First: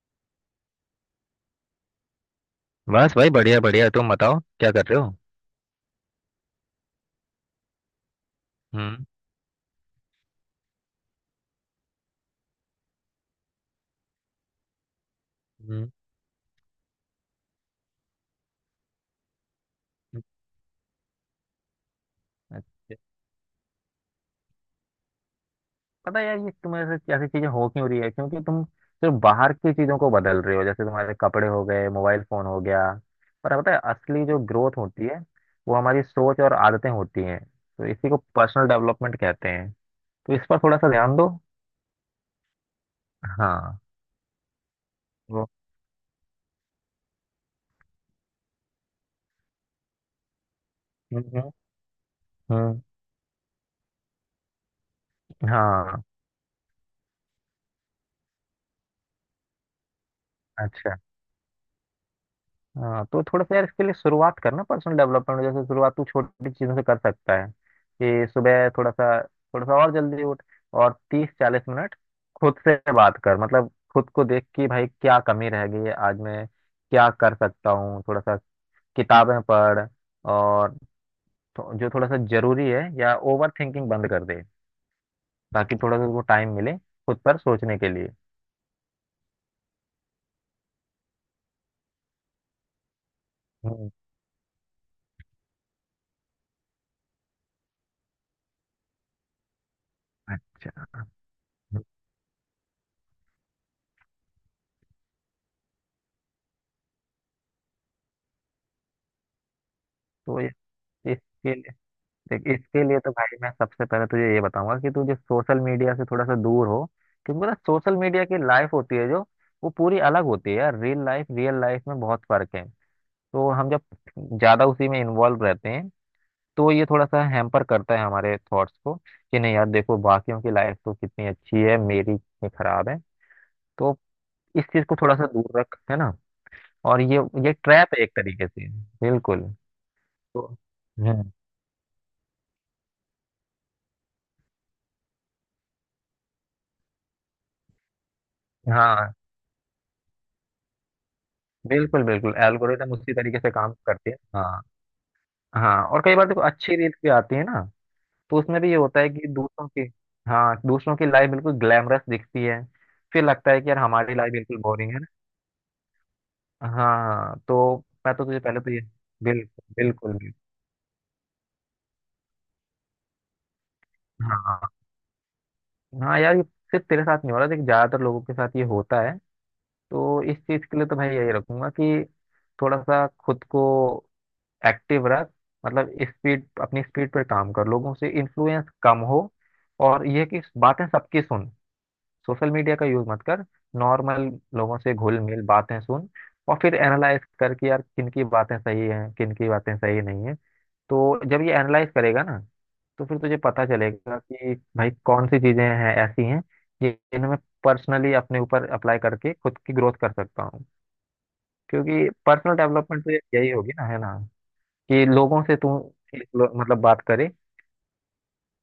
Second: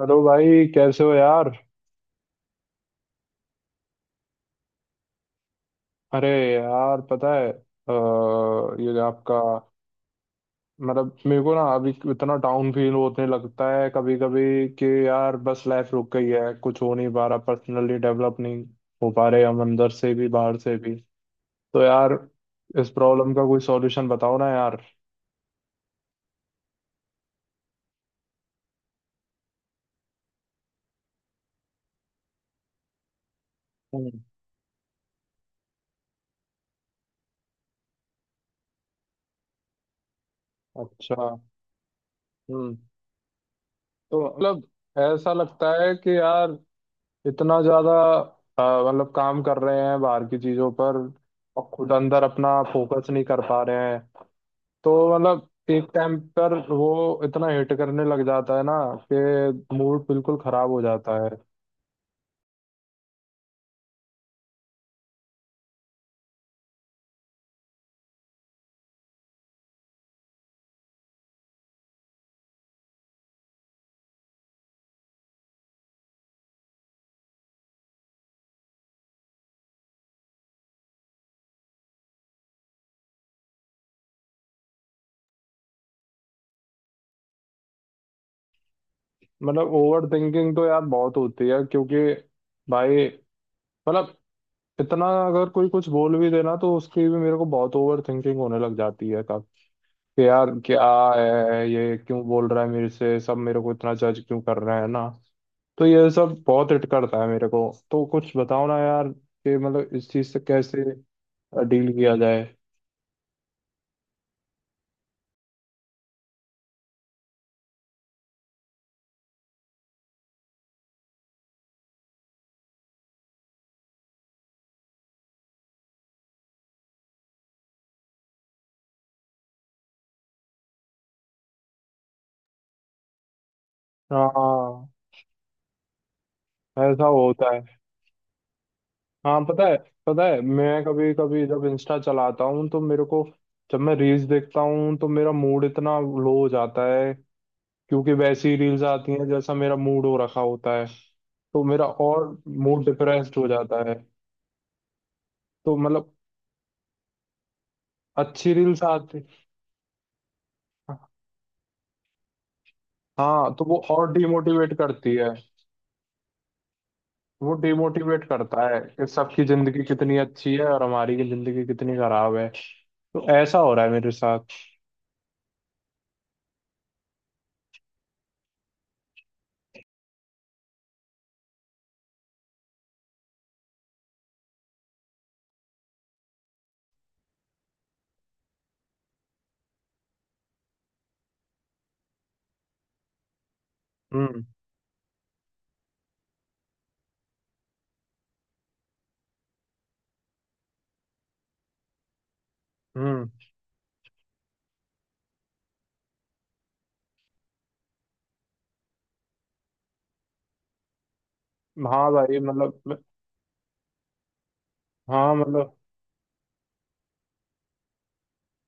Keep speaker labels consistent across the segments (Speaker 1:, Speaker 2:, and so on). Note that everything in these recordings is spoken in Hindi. Speaker 1: हेलो भाई, कैसे हो यार।
Speaker 2: बस भाई बढ़िया बढ़िया तुम बताओ क्या कर रहे हो।
Speaker 1: अरे यार, पता है ये
Speaker 2: हम्म
Speaker 1: आपका। मतलब मेरे को ना अभी इतना डाउन फील होने लगता है कभी कभी कि यार बस
Speaker 2: हम्म,
Speaker 1: लाइफ रुक गई है, कुछ हो नहीं पा रहा, पर्सनली डेवलप नहीं हो पा रहे हम, अंदर से भी बाहर से भी। तो यार, इस
Speaker 2: अच्छा।
Speaker 1: प्रॉब्लम का कोई सॉल्यूशन बताओ ना यार।
Speaker 2: पता है यार, ये तुम्हारे साथ ऐसी चीजें हो क्यों रही है? क्योंकि तुम सिर्फ बाहर की चीजों को बदल रहे हो। जैसे तुम्हारे कपड़े हो गए, मोबाइल फोन हो गया। पर पता है,
Speaker 1: हम्म।
Speaker 2: असली जो ग्रोथ होती है वो हमारी सोच और आदतें होती हैं। तो इसी को पर्सनल डेवलपमेंट कहते हैं। तो इस पर थोड़ा सा ध्यान
Speaker 1: अच्छा।
Speaker 2: दो।
Speaker 1: हम्म।
Speaker 2: हाँ।
Speaker 1: तो मतलब ऐसा
Speaker 2: वो
Speaker 1: लगता है कि यार इतना ज्यादा अ, मतलब काम कर रहे हैं बाहर की चीजों पर
Speaker 2: हम्म हम्म,
Speaker 1: और खुद अंदर अपना
Speaker 2: हम्म,
Speaker 1: फोकस नहीं कर पा रहे हैं। तो मतलब एक
Speaker 2: हाँ।
Speaker 1: टाइम पर वो इतना हिट करने लग जाता है ना कि मूड बिल्कुल खराब हो
Speaker 2: अच्छा।
Speaker 1: जाता है।
Speaker 2: हाँ, तो थोड़ा सा यार, इसके लिए शुरुआत करना पर्सनल डेवलपमेंट। जैसे शुरुआत तू छोटी चीजों से कर सकता है कि सुबह थोड़ा सा और जल्दी उठ, और तीस चालीस मिनट खुद से बात कर। मतलब खुद को देख कि भाई क्या कमी रह गई है, आज मैं क्या कर सकता हूँ। थोड़ा सा किताबें पढ़, और जो थोड़ा सा जरूरी है, या ओवर थिंकिंग बंद कर दे, ताकि थोड़ा सा वो टाइम मिले खुद पर सोचने के लिए।
Speaker 1: मतलब ओवर थिंकिंग तो यार बहुत होती है, क्योंकि भाई,
Speaker 2: हम्म,
Speaker 1: मतलब इतना अगर कोई कुछ बोल भी देना तो उसकी भी मेरे को बहुत ओवर थिंकिंग होने लग जाती है कि यार क्या
Speaker 2: अच्छा।
Speaker 1: है, ये क्यों बोल रहा है मेरे से, सब मेरे को इतना जज क्यों कर रहे हैं ना। तो ये सब बहुत हिट करता है मेरे को। तो कुछ बताओ ना यार कि मतलब इस चीज से
Speaker 2: तो इस-
Speaker 1: कैसे
Speaker 2: इसके लिए
Speaker 1: डील किया जाए।
Speaker 2: देख, इसके लिए तो भाई मैं सबसे पहले तुझे ये बताऊंगा कि तुझे सोशल मीडिया से थोड़ा सा दूर हो। क्योंकि पता, सोशल मीडिया की लाइफ होती है जो, वो पूरी अलग होती है यार। रियल लाइफ में बहुत फर्क है। तो हम जब ज्यादा उसी में इन्वॉल्व रहते हैं, तो ये थोड़ा सा हैम्पर करता है हमारे थॉट्स को कि नहीं यार, देखो बाकियों की लाइफ तो कितनी अच्छी है, मेरी कितनी खराब है। तो इस
Speaker 1: हाँ,
Speaker 2: चीज को थोड़ा सा दूर रख, है ना। और
Speaker 1: ऐसा होता
Speaker 2: ये
Speaker 1: है।
Speaker 2: ट्रैप है एक तरीके से,
Speaker 1: हाँ,
Speaker 2: बिल्कुल।
Speaker 1: पता है। पता है,
Speaker 2: तो
Speaker 1: मैं कभी
Speaker 2: हम्म
Speaker 1: कभी जब इंस्टा चलाता हूँ तो मेरे को, जब मैं रील्स देखता हूँ तो मेरा मूड इतना लो हो जाता है क्योंकि वैसी रील्स आती
Speaker 2: हाँ।
Speaker 1: हैं जैसा मेरा मूड हो रखा होता है। तो मेरा
Speaker 2: बिल्कुल
Speaker 1: और
Speaker 2: बिल्कुल,
Speaker 1: मूड
Speaker 2: एल्गोरिदम उसी
Speaker 1: डिप्रेस्ड
Speaker 2: तरीके
Speaker 1: हो
Speaker 2: से काम
Speaker 1: जाता है।
Speaker 2: करती है, हाँ।
Speaker 1: तो
Speaker 2: हाँ, और
Speaker 1: मतलब
Speaker 2: कई बार देखो अच्छी रील्स भी आती है ना। तो
Speaker 1: अच्छी
Speaker 2: उसमें भी ये
Speaker 1: रील्स
Speaker 2: होता है
Speaker 1: आती।
Speaker 2: कि दूसरों की, हाँ, दूसरों की लाइफ बिल्कुल ग्लैमरस दिखती है। फिर
Speaker 1: हाँ,
Speaker 2: लगता
Speaker 1: तो
Speaker 2: है कि
Speaker 1: वो
Speaker 2: यार
Speaker 1: और
Speaker 2: हमारी लाइफ बिल्कुल
Speaker 1: डिमोटिवेट
Speaker 2: बोरिंग है ना।
Speaker 1: करती है।
Speaker 2: हाँ
Speaker 1: वो
Speaker 2: तो मैं
Speaker 1: डिमोटिवेट
Speaker 2: तो तुझे पहले
Speaker 1: करता
Speaker 2: तो
Speaker 1: है
Speaker 2: ये
Speaker 1: कि सबकी
Speaker 2: बिल्कुल
Speaker 1: जिंदगी कितनी
Speaker 2: बिल्कुल बिल्कुल,
Speaker 1: अच्छी है और हमारी की जिंदगी कितनी खराब है। तो ऐसा हो रहा है मेरे साथ।
Speaker 2: हाँ। हाँ यार, ये सिर्फ तेरे साथ नहीं हो रहा। देखिए ज्यादातर लोगों के साथ ये होता है। तो इस चीज के लिए तो भाई यही रखूंगा कि थोड़ा सा खुद को एक्टिव रख। मतलब स्पीड, अपनी स्पीड पर काम कर, लोगों से इन्फ्लुएंस कम हो। और यह कि बातें सबकी सुन, सोशल मीडिया का यूज मत कर। नॉर्मल
Speaker 1: हम्म।
Speaker 2: लोगों से घुल मिल, बातें सुन, और फिर एनालाइज कर कि यार किन की बातें सही हैं, किन की बातें सही नहीं है। तो जब ये एनालाइज करेगा ना, तो फिर
Speaker 1: हम्म।
Speaker 2: तुझे पता चलेगा कि भाई कौन सी चीजें हैं ऐसी हैं जिन्हें मैं पर्सनली अपने ऊपर अप्लाई करके खुद की ग्रोथ कर सकता हूँ।
Speaker 1: हाँ
Speaker 2: क्योंकि
Speaker 1: भाई,
Speaker 2: पर्सनल
Speaker 1: मतलब
Speaker 2: डेवलपमेंट तो यही होगी ना, है ना। कि
Speaker 1: हाँ
Speaker 2: लोगों से
Speaker 1: मतलब
Speaker 2: तू मतलब बात करे,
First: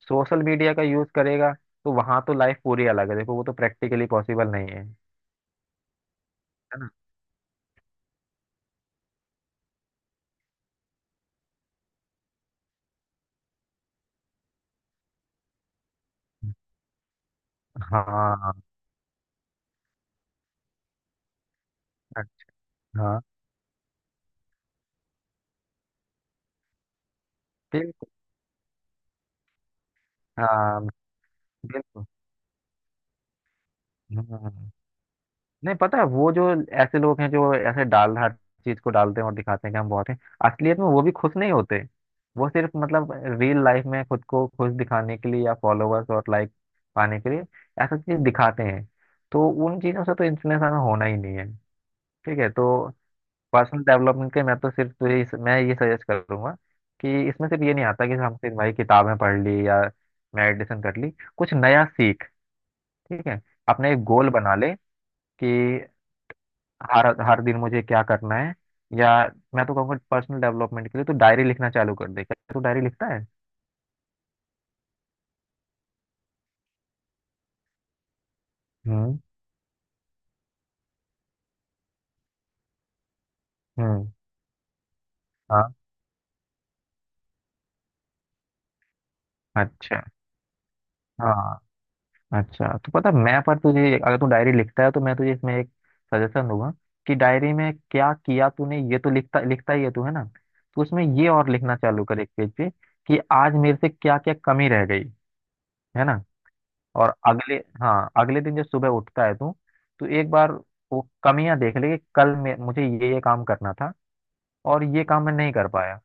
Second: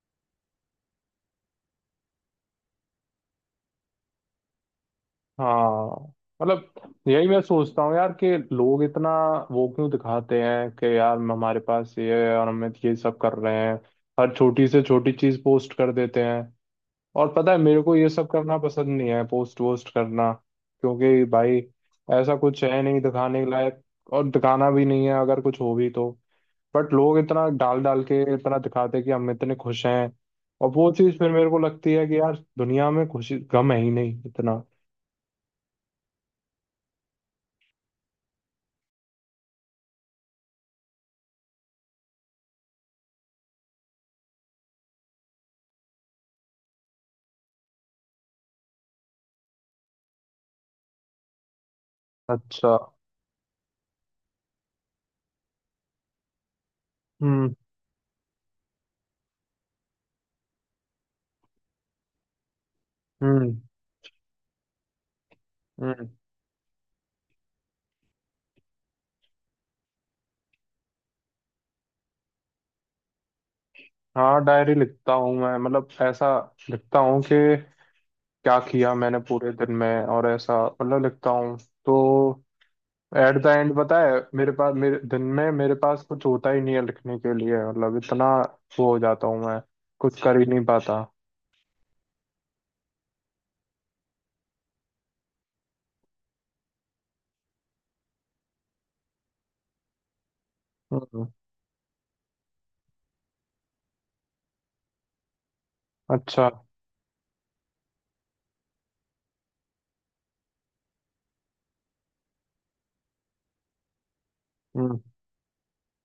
Speaker 2: सोशल मीडिया का यूज करेगा तो वहां तो लाइफ पूरी अलग है। देखो वो तो प्रैक्टिकली पॉसिबल नहीं है,
Speaker 1: हाँ
Speaker 2: है ना।
Speaker 1: मतलब यही मैं सोचता हूँ यार कि लोग इतना वो क्यों दिखाते हैं कि यार हमारे पास ये है और हम ये सब कर रहे हैं। हर छोटी से छोटी चीज पोस्ट कर देते हैं। और पता है, मेरे को ये सब
Speaker 2: हाँ
Speaker 1: करना पसंद नहीं है, पोस्ट वोस्ट करना। क्योंकि भाई, ऐसा कुछ है नहीं
Speaker 2: हाँ
Speaker 1: दिखाने के लायक। और दिखाना भी नहीं है अगर कुछ हो भी तो। बट लोग इतना डाल डाल
Speaker 2: बिल्कुल।
Speaker 1: के इतना दिखाते कि हम इतने खुश हैं। और
Speaker 2: हाँ
Speaker 1: वो चीज़ फिर मेरे को लगती
Speaker 2: बिल्कुल।
Speaker 1: है कि यार दुनिया में खुशी गम है ही नहीं इतना।
Speaker 2: हम्म। नहीं, पता है वो जो ऐसे लोग हैं जो ऐसे डाल हर चीज को डालते हैं और दिखाते हैं कि हम बहुत हैं, असलियत में वो भी खुश नहीं होते। वो सिर्फ मतलब रियल लाइफ में खुद को खुश दिखाने के लिए, या फॉलोअर्स और लाइक पाने के लिए ऐसा चीज दिखाते हैं। तो उन चीजों से तो इन्फ्लुएंस हमें होना ही नहीं है। ठीक है।
Speaker 1: अच्छा।
Speaker 2: तो पर्सनल डेवलपमेंट के मैं तो सिर्फ तुझे मैं ये सजेस्ट करूंगा कि इसमें
Speaker 1: हम्म।
Speaker 2: सिर्फ ये नहीं आता कि हम सिर्फ भाई किताबें पढ़ ली, या मेडिटेशन कर ली। कुछ नया सीख, ठीक है।
Speaker 1: हम्म।
Speaker 2: अपने एक गोल बना ले कि
Speaker 1: हम्म।
Speaker 2: हर हर दिन मुझे क्या करना है। या मैं तो कहूँगा पर्सनल डेवलपमेंट के लिए तो डायरी लिखना चालू कर दे। क्या तू डायरी लिखता है?
Speaker 1: हाँ, डायरी लिखता हूँ मैं, मतलब ऐसा लिखता हूँ कि क्या किया मैंने
Speaker 2: हम्म
Speaker 1: पूरे दिन में, और ऐसा मतलब लिखता हूँ। तो एट द एंड पता
Speaker 2: हम्म
Speaker 1: है, मेरे पास, मेरे दिन में
Speaker 2: हाँ।
Speaker 1: मेरे पास कुछ होता ही नहीं है लिखने के लिए, मतलब इतना वो हो जाता हूँ मैं।
Speaker 2: अच्छा।
Speaker 1: कुछ कर ही नहीं पाता।
Speaker 2: हाँ अच्छा, तो पता है, मैं पर तुझे, अगर तू डायरी लिखता है तो मैं तुझे इसमें एक सजेशन दूंगा कि डायरी में क्या किया तूने, ये तो लिखता लिखता ही है तू, है ना। तो उसमें
Speaker 1: हम्म।
Speaker 2: ये और लिखना चालू कर एक पेज पे कि आज मेरे से क्या क्या कमी रह गई, है ना।
Speaker 1: अच्छा।
Speaker 2: और अगले, हाँ अगले दिन जब सुबह उठता है तू, तो एक बार वो कमियां देख ले कि कल मैं मुझे ये काम करना था और
Speaker 1: हम्म।
Speaker 2: ये काम मैं नहीं कर पाया।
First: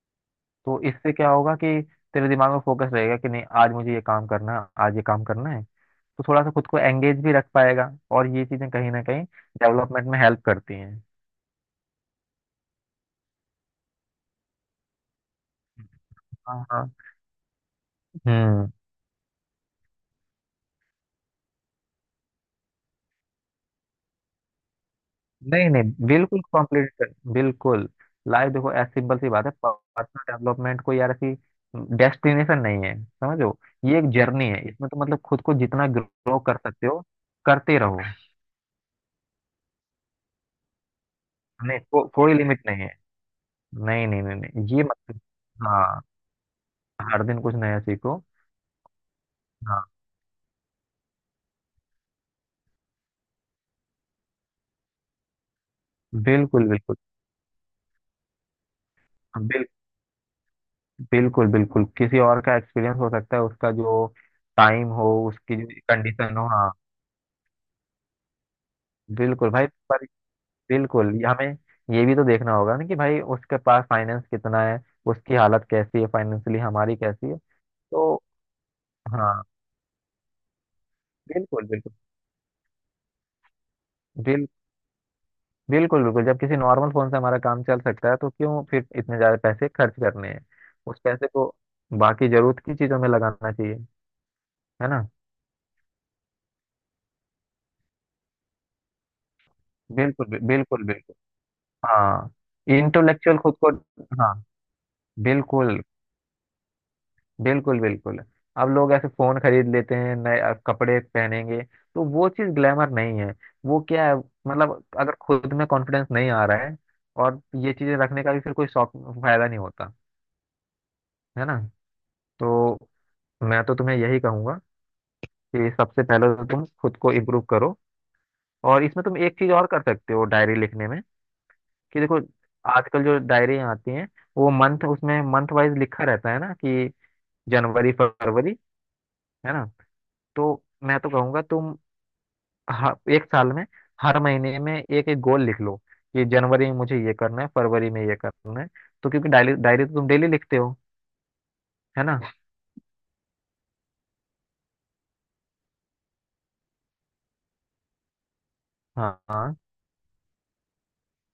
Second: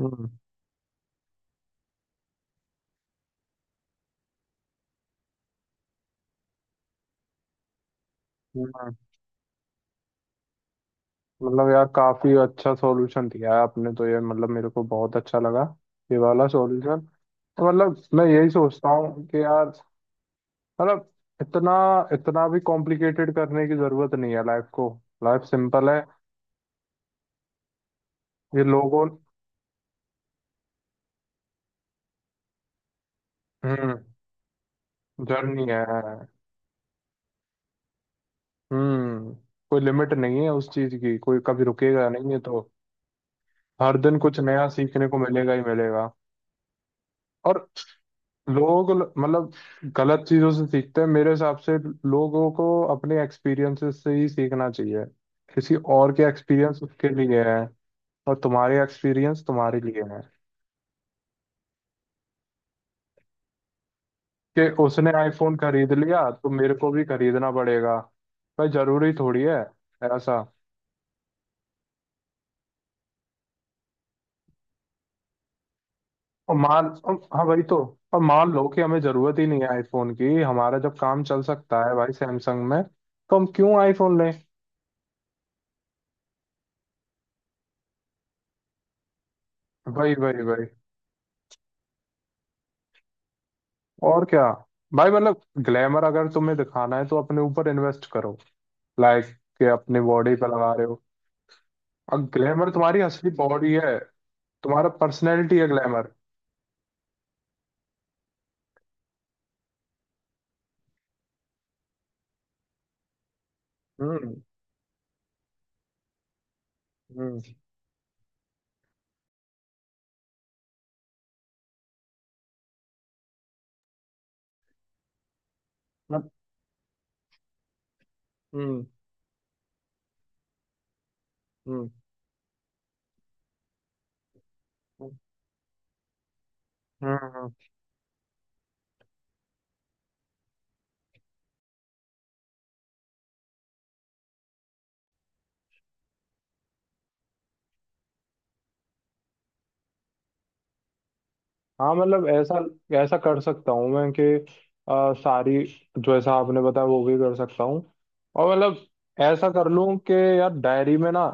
Speaker 1: हम्म।
Speaker 2: तो इससे क्या होगा कि तेरे दिमाग में फोकस रहेगा कि नहीं आज मुझे ये काम करना है, आज ये काम करना है। तो थोड़ा सा खुद को एंगेज भी रख पाएगा, और ये चीजें कहीं
Speaker 1: हम्म।
Speaker 2: ना कहीं डेवलपमेंट में हेल्प करती हैं।
Speaker 1: मतलब यार काफी अच्छा सॉल्यूशन दिया है आपने तो, ये मतलब मेरे को बहुत अच्छा लगा ये वाला
Speaker 2: हाँ हाँ
Speaker 1: सॉल्यूशन। मतलब मैं यही
Speaker 2: हम्म।
Speaker 1: सोचता हूँ कि यार, मतलब इतना इतना भी कॉम्प्लिकेटेड करने की जरूरत नहीं है लाइफ को। लाइफ
Speaker 2: नहीं
Speaker 1: सिंपल
Speaker 2: नहीं,
Speaker 1: है।
Speaker 2: बिल्कुल कंप्लीट कर बिल्कुल। लाइफ
Speaker 1: ये
Speaker 2: देखो ऐसी
Speaker 1: लोगों।
Speaker 2: सिंपल सी बात है। पर्सनल डेवलपमेंट कोई यार ऐसी डेस्टिनेशन नहीं है, समझो। ये
Speaker 1: हम्म।
Speaker 2: एक जर्नी है, इसमें तो मतलब खुद को
Speaker 1: जर्नी है।
Speaker 2: जितना ग्रो कर सकते हो करते रहो।
Speaker 1: हम्म। कोई लिमिट नहीं है उस चीज की, कोई कभी रुकेगा नहीं
Speaker 2: कोई
Speaker 1: है तो।
Speaker 2: लिमिट नहीं है।
Speaker 1: हर
Speaker 2: नहीं
Speaker 1: दिन
Speaker 2: नहीं नहीं
Speaker 1: कुछ नया
Speaker 2: नहीं ये
Speaker 1: सीखने को
Speaker 2: मतलब
Speaker 1: मिलेगा ही
Speaker 2: हाँ,
Speaker 1: मिलेगा।
Speaker 2: हर दिन कुछ
Speaker 1: और
Speaker 2: नया सीखो।
Speaker 1: लोग मतलब
Speaker 2: हाँ
Speaker 1: गलत चीजों से सीखते हैं मेरे हिसाब से। लोगों को अपने एक्सपीरियंसेस से ही सीखना चाहिए। किसी और के
Speaker 2: बिल्कुल
Speaker 1: एक्सपीरियंस
Speaker 2: बिल्कुल
Speaker 1: उसके लिए है। और तुम्हारे एक्सपीरियंस
Speaker 2: बिल्कुल।
Speaker 1: तुम्हारे लिए है।
Speaker 2: बिल्कुल बिल्कुल, किसी और का एक्सपीरियंस हो सकता है, उसका जो
Speaker 1: कि
Speaker 2: टाइम हो,
Speaker 1: उसने
Speaker 2: उसकी
Speaker 1: आईफोन
Speaker 2: जो
Speaker 1: खरीद लिया
Speaker 2: कंडीशन हो।
Speaker 1: तो
Speaker 2: हाँ
Speaker 1: मेरे को भी खरीदना पड़ेगा? भाई, जरूरी थोड़ी
Speaker 2: बिल्कुल
Speaker 1: है
Speaker 2: भाई। पर
Speaker 1: ऐसा।
Speaker 2: बिल्कुल, ये हमें ये भी तो देखना होगा ना कि भाई उसके पास फाइनेंस कितना है, उसकी हालत कैसी है
Speaker 1: और
Speaker 2: फाइनेंशियली,
Speaker 1: मान
Speaker 2: हमारी कैसी है।
Speaker 1: हाँ, वही तो।
Speaker 2: तो
Speaker 1: और मान लो कि हमें जरूरत
Speaker 2: हाँ
Speaker 1: ही नहीं है आईफोन की, हमारा जब काम चल
Speaker 2: बिल्कुल
Speaker 1: सकता
Speaker 2: बिल्कुल।
Speaker 1: है भाई सैमसंग में तो हम क्यों आईफोन लें।
Speaker 2: बिल बिल्कुल बिल्कुल, जब किसी नॉर्मल फोन से हमारा काम चल सकता है तो क्यों फिर इतने ज्यादा पैसे खर्च
Speaker 1: वही
Speaker 2: करने
Speaker 1: वही
Speaker 2: हैं।
Speaker 1: वही।
Speaker 2: उस पैसे को बाकी जरूरत की चीजों में लगाना चाहिए,
Speaker 1: और क्या।
Speaker 2: है ना।
Speaker 1: भाई मतलब, ग्लैमर अगर तुम्हें दिखाना है तो अपने ऊपर इन्वेस्ट करो। लाइक, कि अपनी बॉडी
Speaker 2: बिल्कुल
Speaker 1: पे लगा
Speaker 2: बिल्कुल
Speaker 1: रहे हो।
Speaker 2: बिल्कुल।
Speaker 1: और
Speaker 2: हाँ।
Speaker 1: ग्लैमर तुम्हारी असली
Speaker 2: इंटेलेक्चुअल खुद को,
Speaker 1: बॉडी है।
Speaker 2: हाँ।
Speaker 1: तुम्हारा पर्सनैलिटी है
Speaker 2: बिल्कुल
Speaker 1: ग्लैमर।
Speaker 2: बिल्कुल बिल्कुल। अब लोग ऐसे फोन खरीद लेते हैं नए, कपड़े पहनेंगे, तो वो चीज ग्लैमर नहीं है। वो क्या है
Speaker 1: हम्म।
Speaker 2: मतलब, अगर खुद में कॉन्फिडेंस नहीं आ रहा है
Speaker 1: हम्म।
Speaker 2: और ये चीजें रखने का भी फिर कोई शौक फायदा नहीं होता, है ना। तो मैं तो तुम्हें यही कहूंगा कि सबसे पहले
Speaker 1: हम्म।
Speaker 2: तो तुम खुद को इम्प्रूव करो। और
Speaker 1: हम्म।
Speaker 2: इसमें तुम एक चीज और कर सकते हो डायरी लिखने में। कि देखो, आजकल जो डायरियां आती हैं, वो मंथ,
Speaker 1: हम्म।
Speaker 2: उसमें मंथ वाइज लिखा रहता है ना कि
Speaker 1: हम्म। हम्म।
Speaker 2: जनवरी, फरवरी, है ना। तो मैं तो कहूंगा तुम हर एक साल में, हर महीने में एक एक गोल लिख लो कि जनवरी में मुझे ये करना है, फरवरी में ये करना है। तो क्योंकि डायरी डायरी तो तुम डेली लिखते हो,
Speaker 1: हाँ
Speaker 2: है ना।
Speaker 1: मतलब ऐसा ऐसा कर सकता हूँ मैं कि सारी जो ऐसा आपने बताया वो भी कर सकता हूँ। और मतलब
Speaker 2: हाँ
Speaker 1: ऐसा
Speaker 2: हाँ
Speaker 1: कर लूँ कि यार डायरी में ना,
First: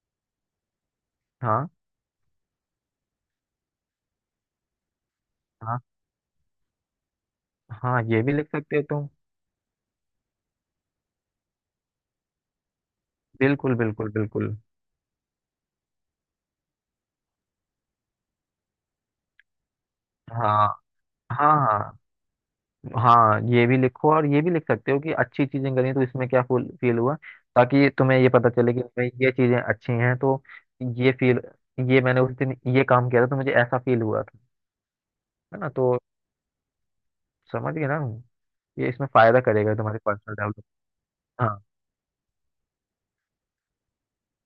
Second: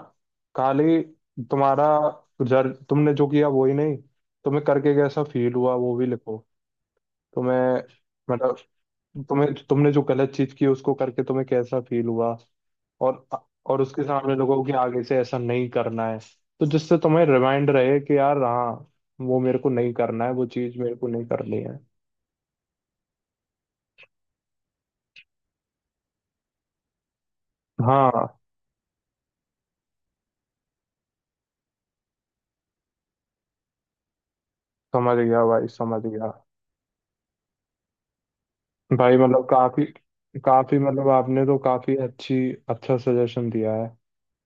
Speaker 1: खाली
Speaker 2: हाँ
Speaker 1: तुम्हारा, जर तुमने जो किया वो ही नहीं, तुम्हें करके कैसा फील हुआ
Speaker 2: हाँ
Speaker 1: वो भी लिखो। तुम्हें
Speaker 2: हाँ, ये भी लिख
Speaker 1: मतलब
Speaker 2: सकते हो तुम।
Speaker 1: तुम्हें तुमने जो गलत चीज की उसको करके तुम्हें कैसा फील हुआ। और
Speaker 2: बिल्कुल
Speaker 1: और उसके
Speaker 2: बिल्कुल
Speaker 1: सामने
Speaker 2: बिल्कुल।
Speaker 1: लोगों कि आगे से ऐसा नहीं करना है। तो जिससे तुम्हें रिमाइंड रहे कि यार हाँ, वो मेरे को नहीं करना है, वो
Speaker 2: हाँ
Speaker 1: चीज मेरे को नहीं करनी है।
Speaker 2: हाँ, हाँ ये भी लिखो, और ये भी लिख सकते हो कि अच्छी चीजें करी तो इसमें क्या फील हुआ, ताकि तुम्हें
Speaker 1: हाँ,
Speaker 2: ये पता चले कि भाई ये चीजें अच्छी हैं। तो ये फील, ये मैंने उस दिन ये काम किया था तो मुझे ऐसा फील हुआ था,
Speaker 1: समझ गया
Speaker 2: है
Speaker 1: भाई,
Speaker 2: ना। तो
Speaker 1: समझ गया।
Speaker 2: समझ गए ना, ये इसमें
Speaker 1: भाई
Speaker 2: फायदा
Speaker 1: मतलब
Speaker 2: करेगा
Speaker 1: काफी,
Speaker 2: तुम्हारे पर्सनल डेवलपमेंट।
Speaker 1: मतलब आपने तो
Speaker 2: हाँ
Speaker 1: काफी अच्छी अच्छा सजेशन दिया है,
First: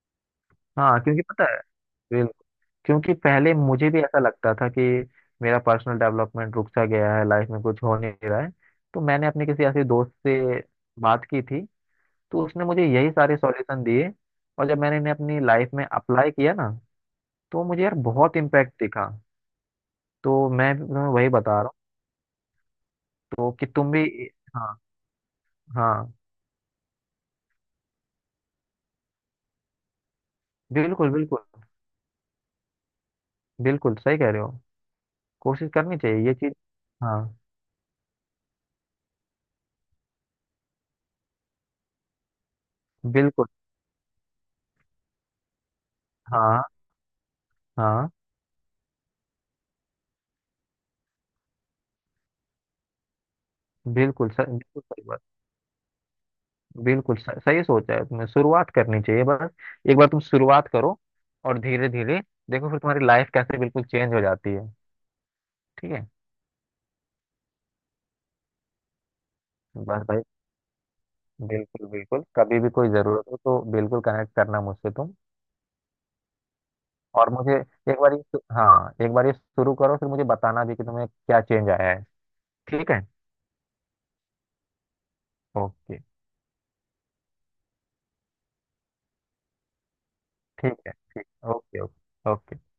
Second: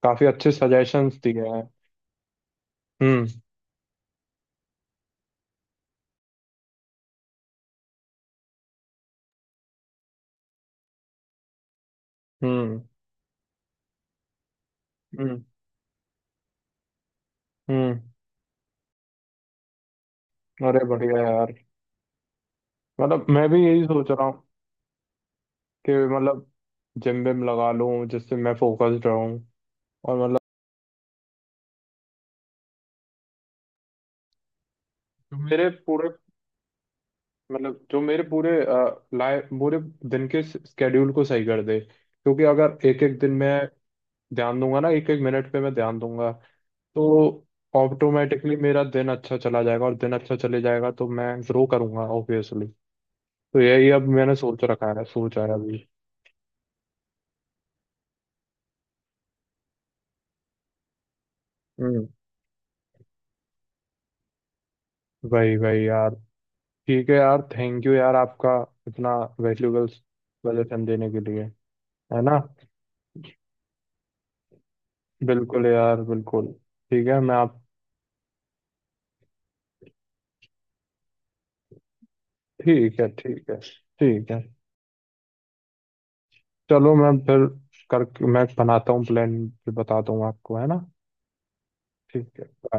Speaker 1: काफी अच्छे
Speaker 2: हाँ,
Speaker 1: सजेशंस
Speaker 2: क्योंकि पता
Speaker 1: दिए
Speaker 2: है,
Speaker 1: हैं।
Speaker 2: बिल्कुल। क्योंकि
Speaker 1: हम्म।
Speaker 2: पहले मुझे भी ऐसा लगता था कि मेरा पर्सनल डेवलपमेंट रुक सा गया है, लाइफ में कुछ हो नहीं रहा है। तो मैंने अपने किसी ऐसे दोस्त से बात की थी, तो उसने
Speaker 1: हम्म।
Speaker 2: मुझे यही सारे सॉल्यूशन दिए। और जब मैंने इन्हें अपनी
Speaker 1: हम्म।
Speaker 2: लाइफ में अप्लाई किया ना, तो मुझे यार
Speaker 1: हम्म।
Speaker 2: बहुत इम्पैक्ट दिखा। तो मैं
Speaker 1: अरे
Speaker 2: भी तुम्हें
Speaker 1: बढ़िया
Speaker 2: वही बता
Speaker 1: यार।
Speaker 2: रहा हूँ।
Speaker 1: मतलब मैं
Speaker 2: तो
Speaker 1: भी
Speaker 2: कि
Speaker 1: यही
Speaker 2: तुम भी
Speaker 1: सोच रहा हूँ
Speaker 2: हाँ
Speaker 1: कि
Speaker 2: हाँ।
Speaker 1: मतलब जिम विम लगा लूं जिससे मैं फोकस्ड रहूं। और मतलब
Speaker 2: बिल्कुल बिल्कुल, बिल्कुल सही कह रहे हो।
Speaker 1: मेरे
Speaker 2: कोशिश करनी
Speaker 1: पूरे
Speaker 2: चाहिए ये चीज। हाँ
Speaker 1: मतलब जो मेरे पूरे लाइफ, पूरे दिन के स्केड्यूल को सही कर दे, क्योंकि अगर एक एक दिन
Speaker 2: बिल्कुल।
Speaker 1: मैं ध्यान दूंगा ना, एक एक मिनट पे मैं ध्यान दूंगा,
Speaker 2: हाँ
Speaker 1: तो
Speaker 2: हाँ,
Speaker 1: ऑटोमेटिकली मेरा दिन अच्छा चला जाएगा, और दिन अच्छा चले जाएगा तो मैं ग्रो करूंगा ऑब्वियसली। तो यही अब
Speaker 2: बिल्कुल
Speaker 1: मैंने
Speaker 2: सही,
Speaker 1: सोच
Speaker 2: बिल्कुल
Speaker 1: रखा है,
Speaker 2: सही बात।
Speaker 1: सोचा है अभी।
Speaker 2: बिल्कुल सही, सही सोचा है तुमने। शुरुआत करनी चाहिए बस, एक बार तुम शुरुआत करो और धीरे
Speaker 1: हम्म।
Speaker 2: धीरे देखो फिर तुम्हारी लाइफ कैसे बिल्कुल चेंज हो जाती है।
Speaker 1: वही वही
Speaker 2: ठीक है।
Speaker 1: यार। ठीक है यार, थैंक यू यार आपका, इतना वैल्यूबल
Speaker 2: बस भाई,
Speaker 1: सजेशन देने के लिए।
Speaker 2: बिल्कुल
Speaker 1: है
Speaker 2: बिल्कुल,
Speaker 1: ना।
Speaker 2: कभी भी कोई जरूरत हो तो बिल्कुल कनेक्ट करना मुझसे तुम।
Speaker 1: बिल्कुल यार, बिल्कुल। ठीक है,
Speaker 2: और
Speaker 1: मैं
Speaker 2: मुझे
Speaker 1: आप।
Speaker 2: एक बार ये हाँ, एक बार ये शुरू करो, फिर मुझे बताना भी कि तुम्हें क्या चेंज आया है। ठीक
Speaker 1: ठीक
Speaker 2: है।
Speaker 1: है, ठीक है। ठीक है।
Speaker 2: ओके।
Speaker 1: चलो, मैं बनाता हूँ प्लान। फिर बताता हूँ आपको, है
Speaker 2: ठीक
Speaker 1: ना।
Speaker 2: है ठीक ओके ओके
Speaker 1: ठीक है।
Speaker 2: ओके।
Speaker 1: bye.